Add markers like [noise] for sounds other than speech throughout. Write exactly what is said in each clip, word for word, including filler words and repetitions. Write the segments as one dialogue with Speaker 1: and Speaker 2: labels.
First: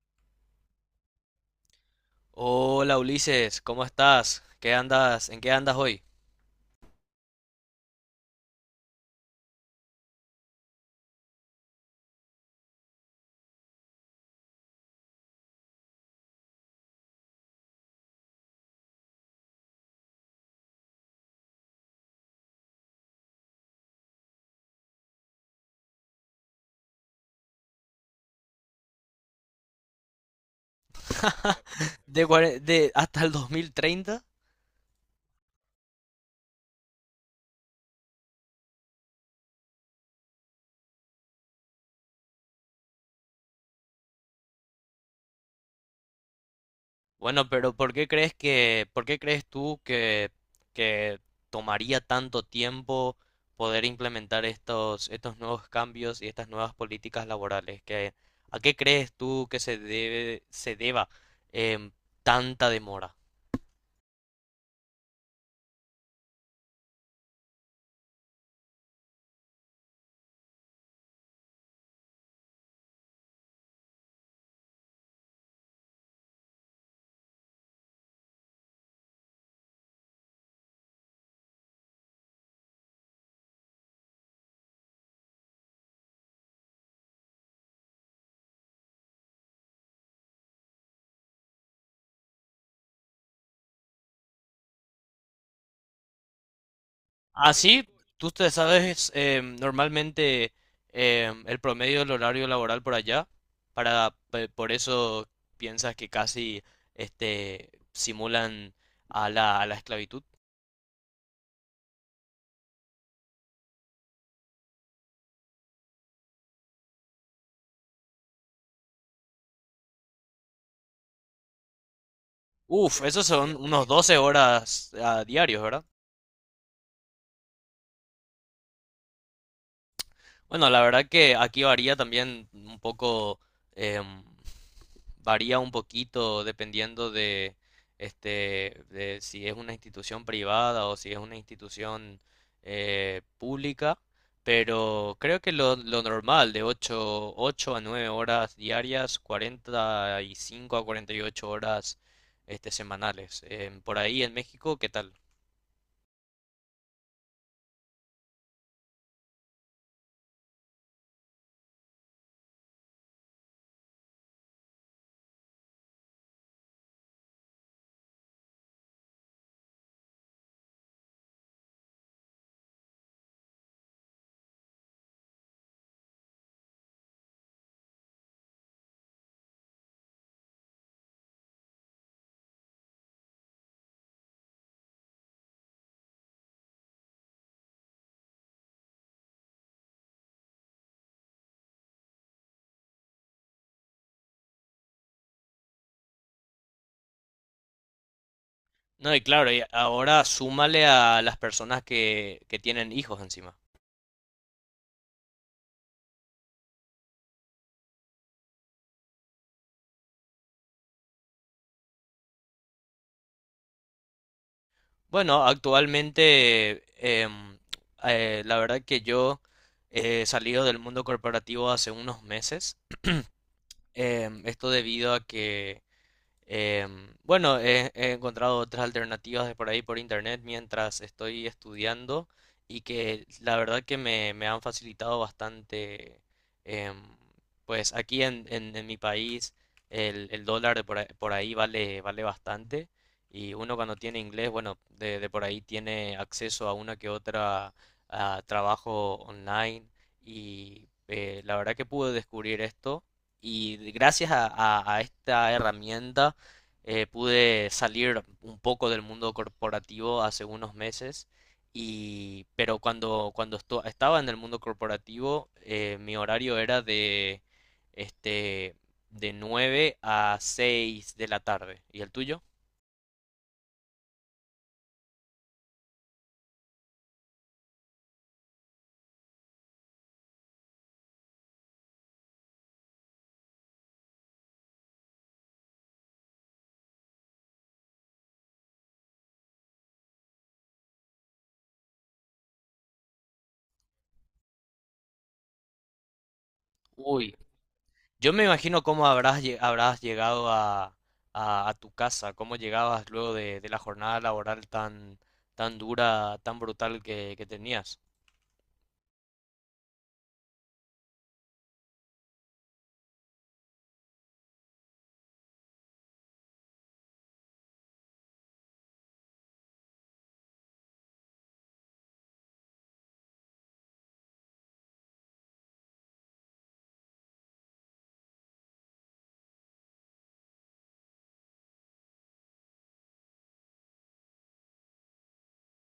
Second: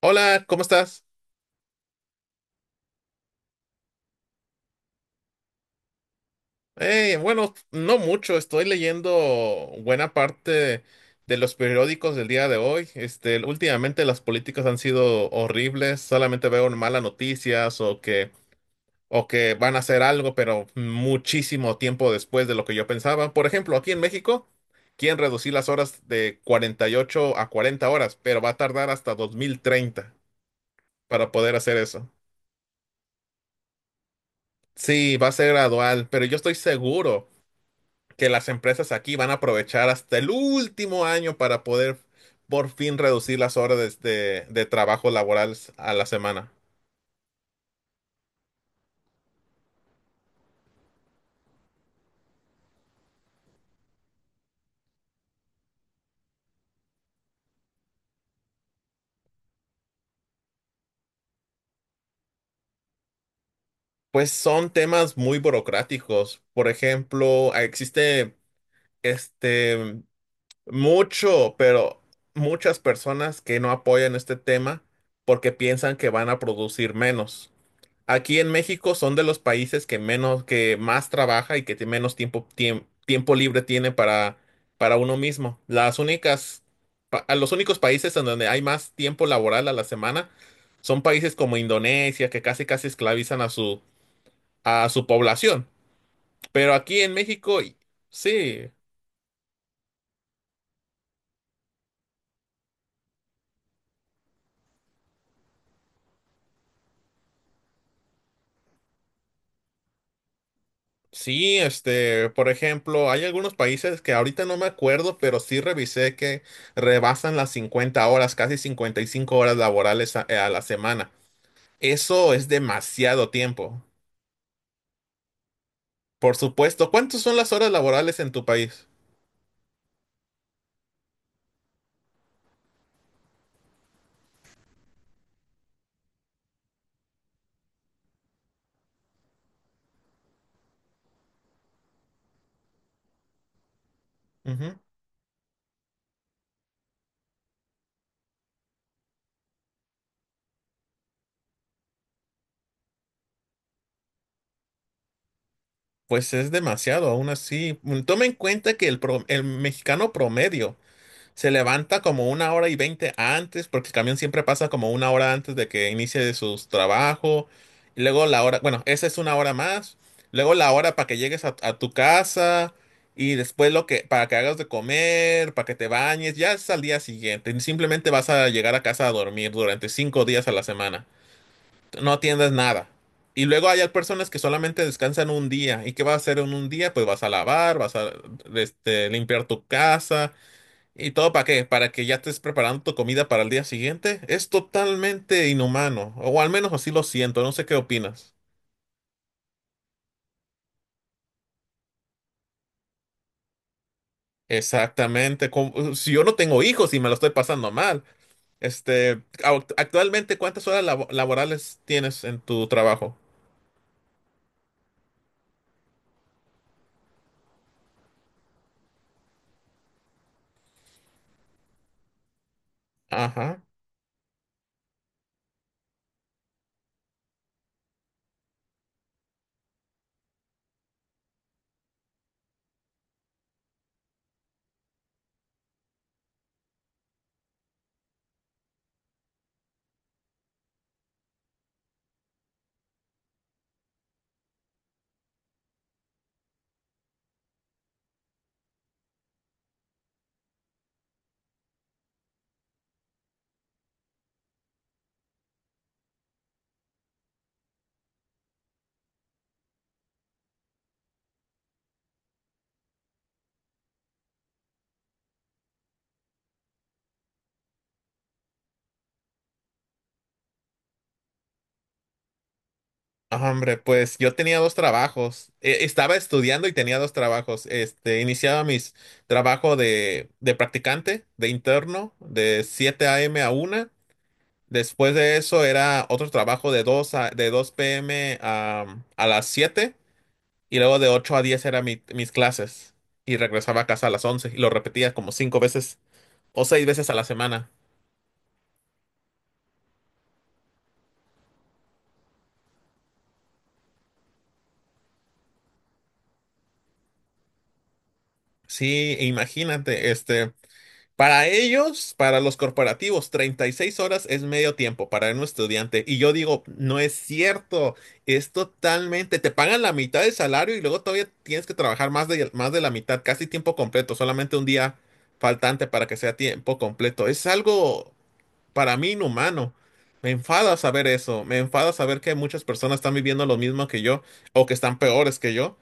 Speaker 1: Hola, ¿cómo estás?
Speaker 2: Hola Ulises, ¿cómo estás? ¿Qué andas? ¿En qué andas hoy?
Speaker 1: Eh, bueno, no mucho, estoy leyendo buena parte de los periódicos del día de hoy. Este, últimamente las políticas han sido horribles, solamente veo malas noticias o que, o que van a hacer algo, pero muchísimo tiempo después de lo que yo pensaba. Por ejemplo, aquí en México quieren reducir las horas de cuarenta y ocho a cuarenta horas, pero va a tardar hasta dos mil treinta para poder hacer
Speaker 2: [laughs]
Speaker 1: eso.
Speaker 2: De, cuare- de hasta el dos mil treinta.
Speaker 1: Sí, va a ser gradual, pero yo estoy seguro que las empresas aquí van a aprovechar hasta el último año para poder por fin reducir las horas de, de- de trabajo laboral a la semana.
Speaker 2: Bueno, pero ¿por qué crees que, por qué crees tú que, que tomaría tanto tiempo poder implementar estos, estos nuevos cambios y estas nuevas políticas laborales? ¿Qué- a qué crees tú que se debe, se deba, em, tanta demora?
Speaker 1: Pues son temas muy burocráticos. Por ejemplo, existe este mucho, pero muchas personas que no apoyan este tema porque piensan que van a producir menos. Aquí en México son de los países que menos, que más trabaja y que tie- menos tiempo, tiem- tiempo libre tiene para, para uno mismo. Las únicas, pa- a los únicos países en donde hay más tiempo laboral a la semana son países como Indonesia, que casi casi esclavizan a su, a su población. Pero aquí en México. Y-
Speaker 2: Así, tú te
Speaker 1: sí,
Speaker 2: sabes, eh, normalmente, eh, el promedio del horario laboral por allá, para pe- por eso piensas que casi este simulan a la, a la esclavitud.
Speaker 1: sí. Este, por ejemplo, hay algunos países que ahorita no me acuerdo, pero sí revisé que rebasan las cincuenta horas, casi cincuenta y cinco horas laborales a a la semana. Eso es
Speaker 2: Uf, esos
Speaker 1: demasiado
Speaker 2: son
Speaker 1: tiempo.
Speaker 2: unos doce horas a diarios, ¿verdad?
Speaker 1: Por supuesto. ¿Cuántas son las horas laborales en tu país?
Speaker 2: Bueno, la verdad que aquí varía también un poco, em, varía un poquito dependiendo de, este, de si es una institución privada o si es una institución eh, pública,
Speaker 1: Ujú.
Speaker 2: pero creo que lo, lo, normal de ocho, ocho a nueve horas diarias, cuarenta y cinco a cuarenta y ocho horas este, semanales. Em, por ahí en México, ¿qué tal?
Speaker 1: Pues es demasiado, aún así. Mm, Toma en cuenta que el, pro- el mexicano promedio se levanta como una hora y veinte antes, porque el camión siempre pasa como una hora antes de que inicie su trabajo. Y luego la hora, bueno, esa es una hora más. Luego la hora para que llegues a, a tu casa. Y después lo que, para que hagas de comer, para que te bañes. Ya es al día siguiente. Simplemente vas a llegar a casa a dormir durante cinco días a la semana. No atiendes nada. Y luego hay personas que solamente descansan un día. ¿Y qué vas a hacer en un día? Pues vas a lavar, vas a este, limpiar tu casa. ¿Y todo para qué? ¿Para que ya estés preparando tu comida para el día siguiente? Es totalmente inhumano, o al menos así lo siento, no sé qué opinas.
Speaker 2: No, y claro, y ahora súmale a las personas que, que tienen hijos encima.
Speaker 1: Exactamente, como- si yo no tengo hijos y me lo estoy pasando mal. Este, au- actualmente, ¿cuántas horas labo- laborales tienes en tu trabajo?
Speaker 2: Bueno, actualmente, em, eh, la verdad que yo eh, he salido del mundo corporativo hace unos meses.
Speaker 1: Ajá.
Speaker 2: Em, esto debido a que, Em, bueno, he, he encontrado otras alternativas de por ahí por internet mientras estoy estudiando, y que la verdad que me, me han facilitado bastante. em, pues aquí en, en- en mi país, el, el dólar de por ahí, por ahí vale, vale, bastante, y uno cuando tiene inglés, bueno, de, de por ahí tiene acceso a una que otra, a trabajo online. Y eh, la verdad que pude descubrir esto. Y gracias a, a- a esta herramienta eh, pude salir un poco del mundo corporativo hace unos meses, y pero cuando cuando esto- estaba en el mundo corporativo eh, mi horario era de este de nueve a seis de la tarde. ¿Y el tuyo?
Speaker 1: Ah, hombre, pues yo tenía dos trabajos. Eh, estaba estudiando y tenía dos trabajos. Este, iniciaba mis trabajo de, de practicante, de interno, de siete a m a una. Después de eso era otro trabajo de dos a, de dos p m a, a las siete y luego de ocho a diez eran mis clases y regresaba a casa a las once y lo repetía como cinco veces o seis veces a la
Speaker 2: Uy,
Speaker 1: semana.
Speaker 2: yo me imagino cómo habrás lle- habrás llegado a, a- a tu casa, cómo llegabas luego de, de, la jornada laboral tan tan dura, tan brutal que que tenías.
Speaker 1: Sí, imagínate, este, Para ellos, para los corporativos, treinta y seis horas es medio tiempo para un estudiante. Y yo digo, no es cierto, es totalmente, te pagan la mitad del salario y luego todavía tienes que trabajar más de, más de la mitad, casi tiempo completo, solamente un día faltante para que sea tiempo completo. Es algo para mí inhumano. Me enfada saber eso, me enfada saber que muchas personas están viviendo lo mismo que yo, o que están peores que yo,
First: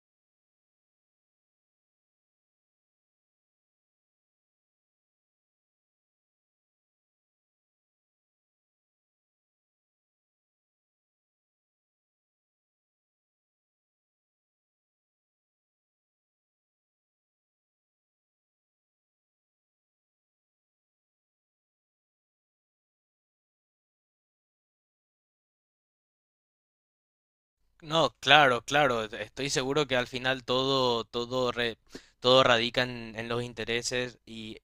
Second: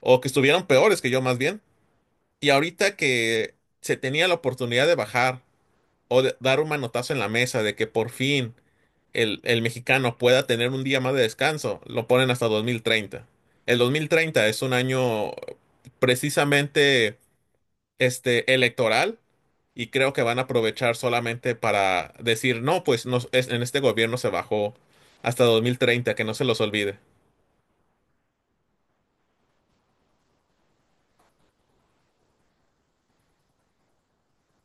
Speaker 1: o que estuvieron peores que yo más bien. Y ahorita que se tenía la oportunidad de bajar o de- dar un manotazo en la mesa de que por fin el, el mexicano pueda tener un día más de descanso, lo ponen hasta dos mil treinta. El dos mil treinta es un año precisamente este, electoral y creo que van a aprovechar solamente para decir, no, pues nos- es- en este gobierno se bajó hasta dos mil treinta, que no se los olvide.
Speaker 2: No, claro, claro. e-, Estoy seguro que al final todo, todo, re- todo radica en, en los intereses, y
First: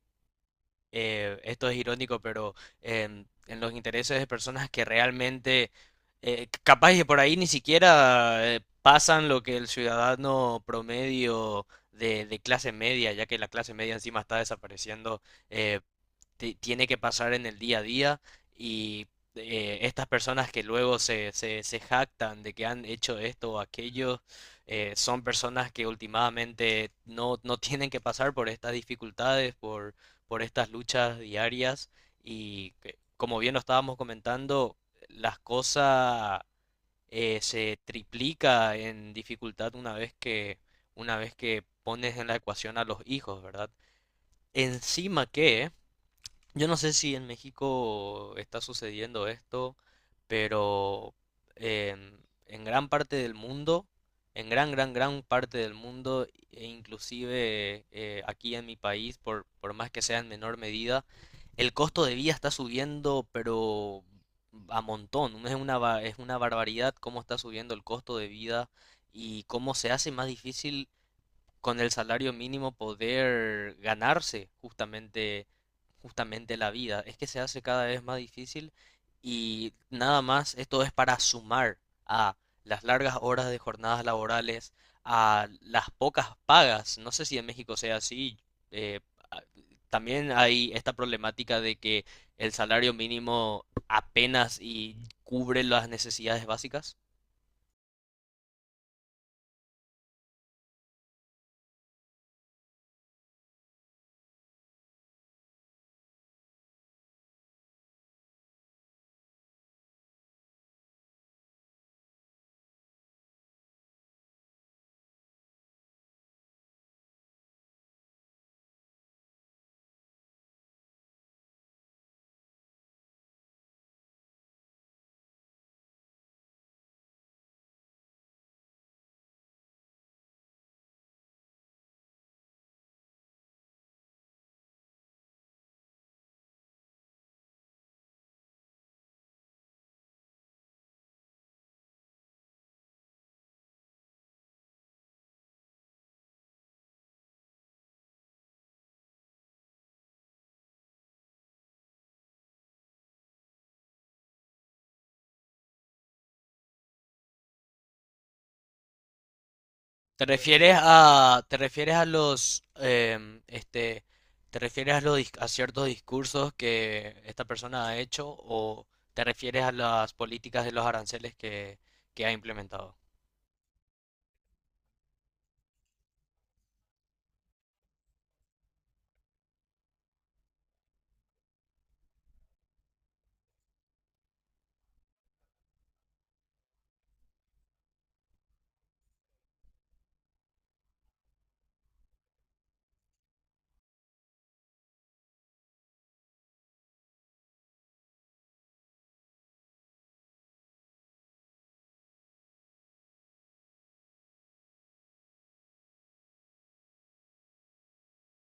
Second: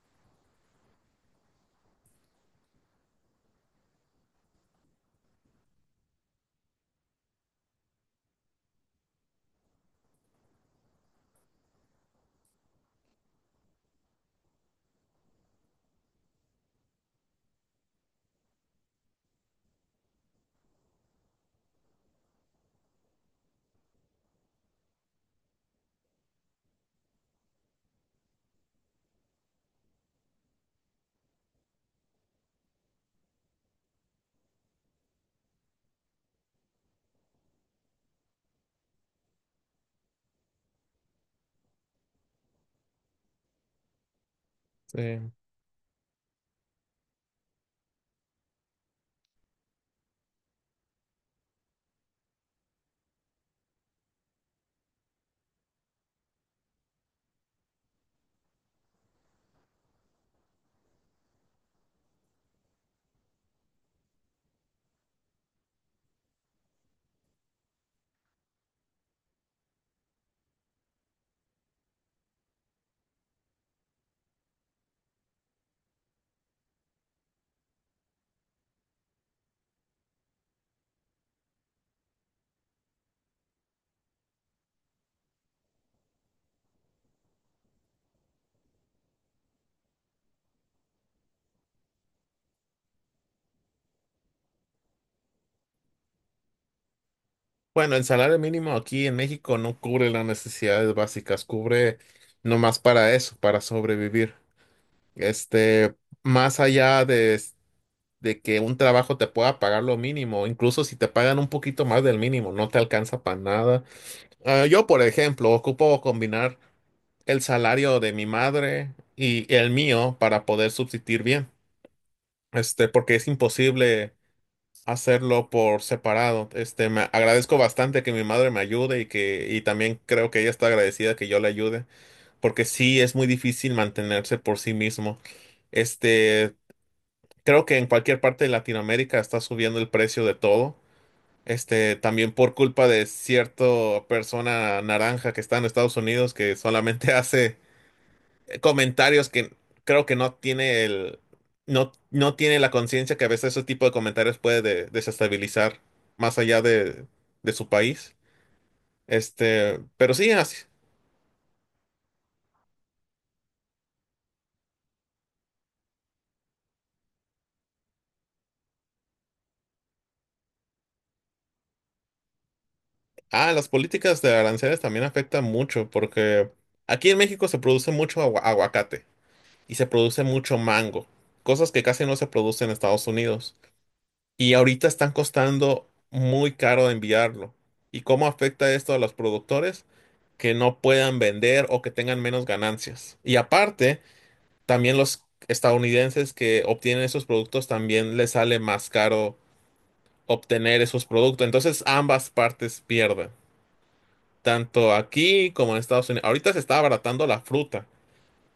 Speaker 2: eh, esto es irónico, pero em, en los intereses de personas que realmente, eh, capaz que por ahí ni siquiera eh, pasan lo que el ciudadano promedio de, de clase media, ya que la clase media encima está desapareciendo, eh, ti- tiene que pasar en el día a día, y eh, estas personas que luego se, se, se jactan de que han hecho esto o aquello, eh, son personas que últimamente no, no tienen que pasar por estas dificultades, por, por, estas luchas diarias, y que, como bien lo estábamos comentando, las cosas eh, se triplica en dificultad una vez que, una vez que pones en la ecuación a los hijos, ¿verdad?
Speaker 1: Sí.
Speaker 2: Encima que yo no sé si en México está sucediendo esto, pero en, en, gran parte del mundo, en gran, gran, gran parte del mundo, e inclusive eh, aquí en mi país, por, por más que sea en menor medida, el costo de vida está subiendo, pero a montón. Es una, ba- es una barbaridad cómo está subiendo el costo de vida y cómo se hace más difícil con el salario mínimo poder ganarse justamente, justamente la vida. Es que se hace cada vez más difícil, y nada más esto es para sumar a las largas horas de jornadas laborales, a las pocas pagas. No sé si en México sea así. eh, a- También hay esta problemática de que el salario mínimo apenas y cubre las necesidades básicas.
Speaker 1: Bueno, el salario mínimo aquí en México no cubre las necesidades básicas, cubre nomás para eso, para sobrevivir. Este, Más allá de, s- de que un trabajo te pueda pagar lo mínimo, incluso si te pagan un poquito más del mínimo, no te alcanza para nada. Ah, yo, por ejemplo, ocupo combinar el salario de mi madre y el mío para poder subsistir bien. Este, porque es imposible hacerlo por separado. Este, me agradezco bastante que mi madre me ayude y que, y también creo que ella está agradecida que yo le ayude, porque sí es muy difícil mantenerse por sí mismo. Este, Creo que en cualquier parte de Latinoamérica está subiendo el precio de todo. Este, también por culpa de cierta persona naranja que está en Estados Unidos que solamente [laughs] hace comentarios que creo que no tiene el, no, no tiene la conciencia que a veces ese tipo de comentarios puede de- desestabilizar más allá de, de su país. Este, pero
Speaker 2: ¿Te
Speaker 1: sí, así-
Speaker 2: refieres a, Te refieres a los, em, este, te refieres a los, dis- a ciertos discursos que esta persona ha hecho, o te refieres a las políticas de los aranceles que, que ha implementado?
Speaker 1: ah, las políticas de aranceles también afectan mucho porque aquí en México se produce mucho agua- aguacate. Y se produce mucho mango, cosas que casi no se producen en Estados Unidos. Y ahorita están costando muy caro de enviarlo. ¿Y cómo afecta esto a los productores? Que no puedan vender o que tengan menos ganancias. Y aparte, también los estadounidenses que obtienen esos productos también les sale más caro obtener esos productos. Entonces ambas partes pierden, tanto aquí como en Estados Unidos. Ahorita se está abaratando la fruta.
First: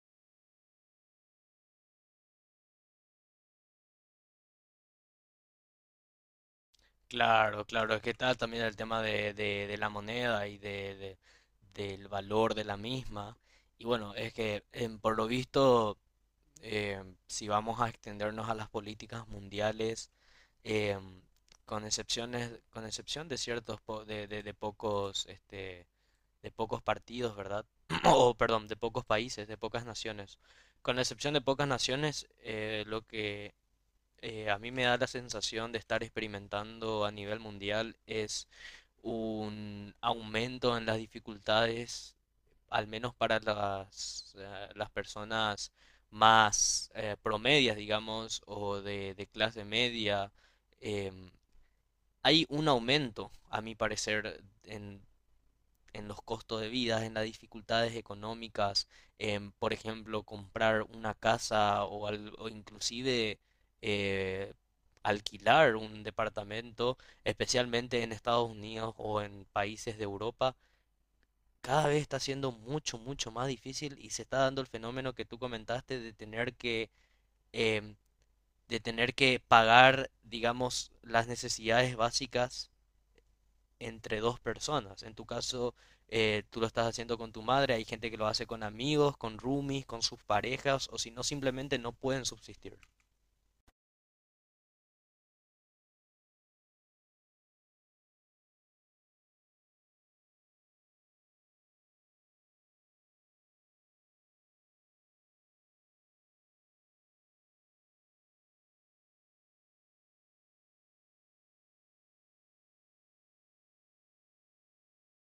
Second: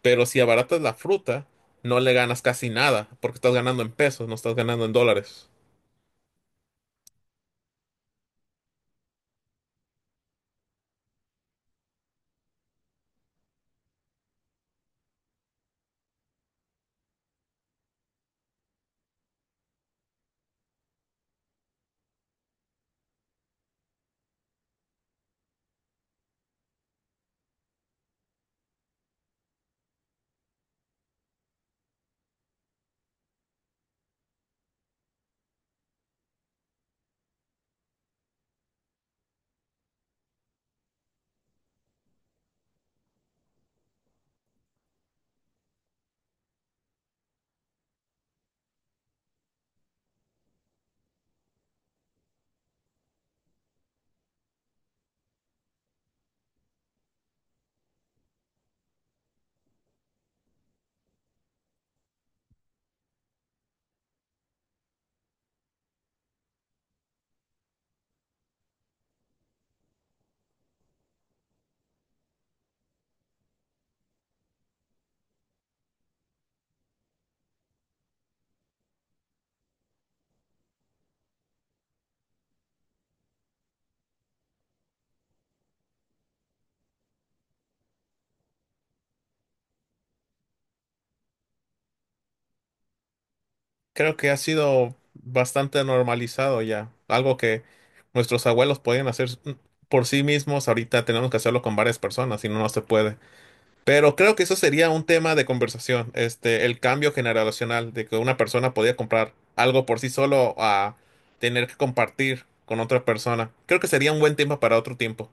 Speaker 1: Pero si abaratas la fruta, no le ganas casi nada, porque estás ganando en pesos, no estás ganando en dólares.
Speaker 2: Claro, claro, es que está también el tema de, de, de la moneda, y de, de- del valor de la misma. Y bueno, es que em, por lo visto, em, si vamos a extendernos a las políticas mundiales, eh, con excepciones, con excepción de ciertos po- de, de- de pocos, este, de pocos partidos, ¿verdad? [clears throat] [coughs] O perdón, de pocos países, de pocas naciones. Con la excepción de pocas naciones, eh, lo que eh, a mí me da la sensación de estar experimentando a nivel mundial, es un aumento en las dificultades, al menos para las, eh, las personas más eh, promedias, digamos, o de, de, clase media, em, hay un aumento, a mi parecer, en, en los costos de vida, en las dificultades económicas, en, por ejemplo, comprar una casa, o al- o inclusive eh, alquilar un departamento, especialmente en Estados Unidos o en países de Europa. Cada vez está siendo mucho, mucho más difícil, y se está dando el fenómeno que tú comentaste de tener que, em, de tener que pagar, digamos, las necesidades básicas entre dos personas. En tu caso, eh, tú lo estás haciendo con tu madre, hay gente que lo hace con amigos, con roomies, con sus parejas, o si no, simplemente no pueden subsistir.
Speaker 1: Creo que ha sido bastante normalizado ya, algo que nuestros abuelos podían hacer por sí mismos, ahorita tenemos que hacerlo con varias personas, si no, no se puede. Pero creo que eso sería un tema de conversación, este, el cambio generacional, de que una persona podía comprar algo por sí solo a tener que compartir con otra persona. Creo que sería un buen tema para otro tiempo.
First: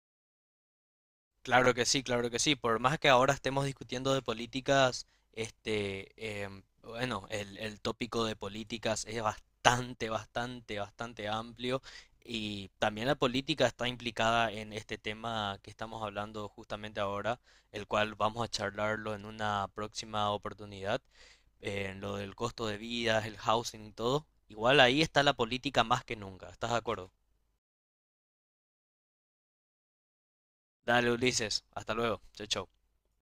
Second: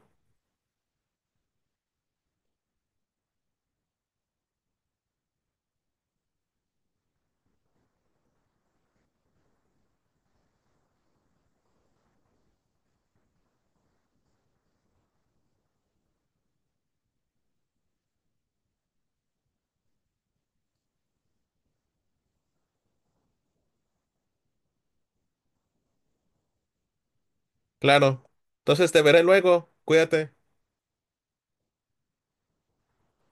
Speaker 2: Claro que sí, claro que sí. Por más que ahora estemos discutiendo de políticas, este, em, bueno, el, el tópico de políticas es bastante, bastante, bastante amplio. Y también la política está implicada en este tema que estamos hablando justamente ahora, el cual vamos a charlarlo en una próxima oportunidad. eh, lo del costo de vida, el housing y todo, igual ahí está la política más que nunca. ¿Estás de acuerdo?
Speaker 1: Claro. Entonces te veré luego. Cuídate.
Speaker 2: Dale, Ulises. Hasta luego. Chau, chau.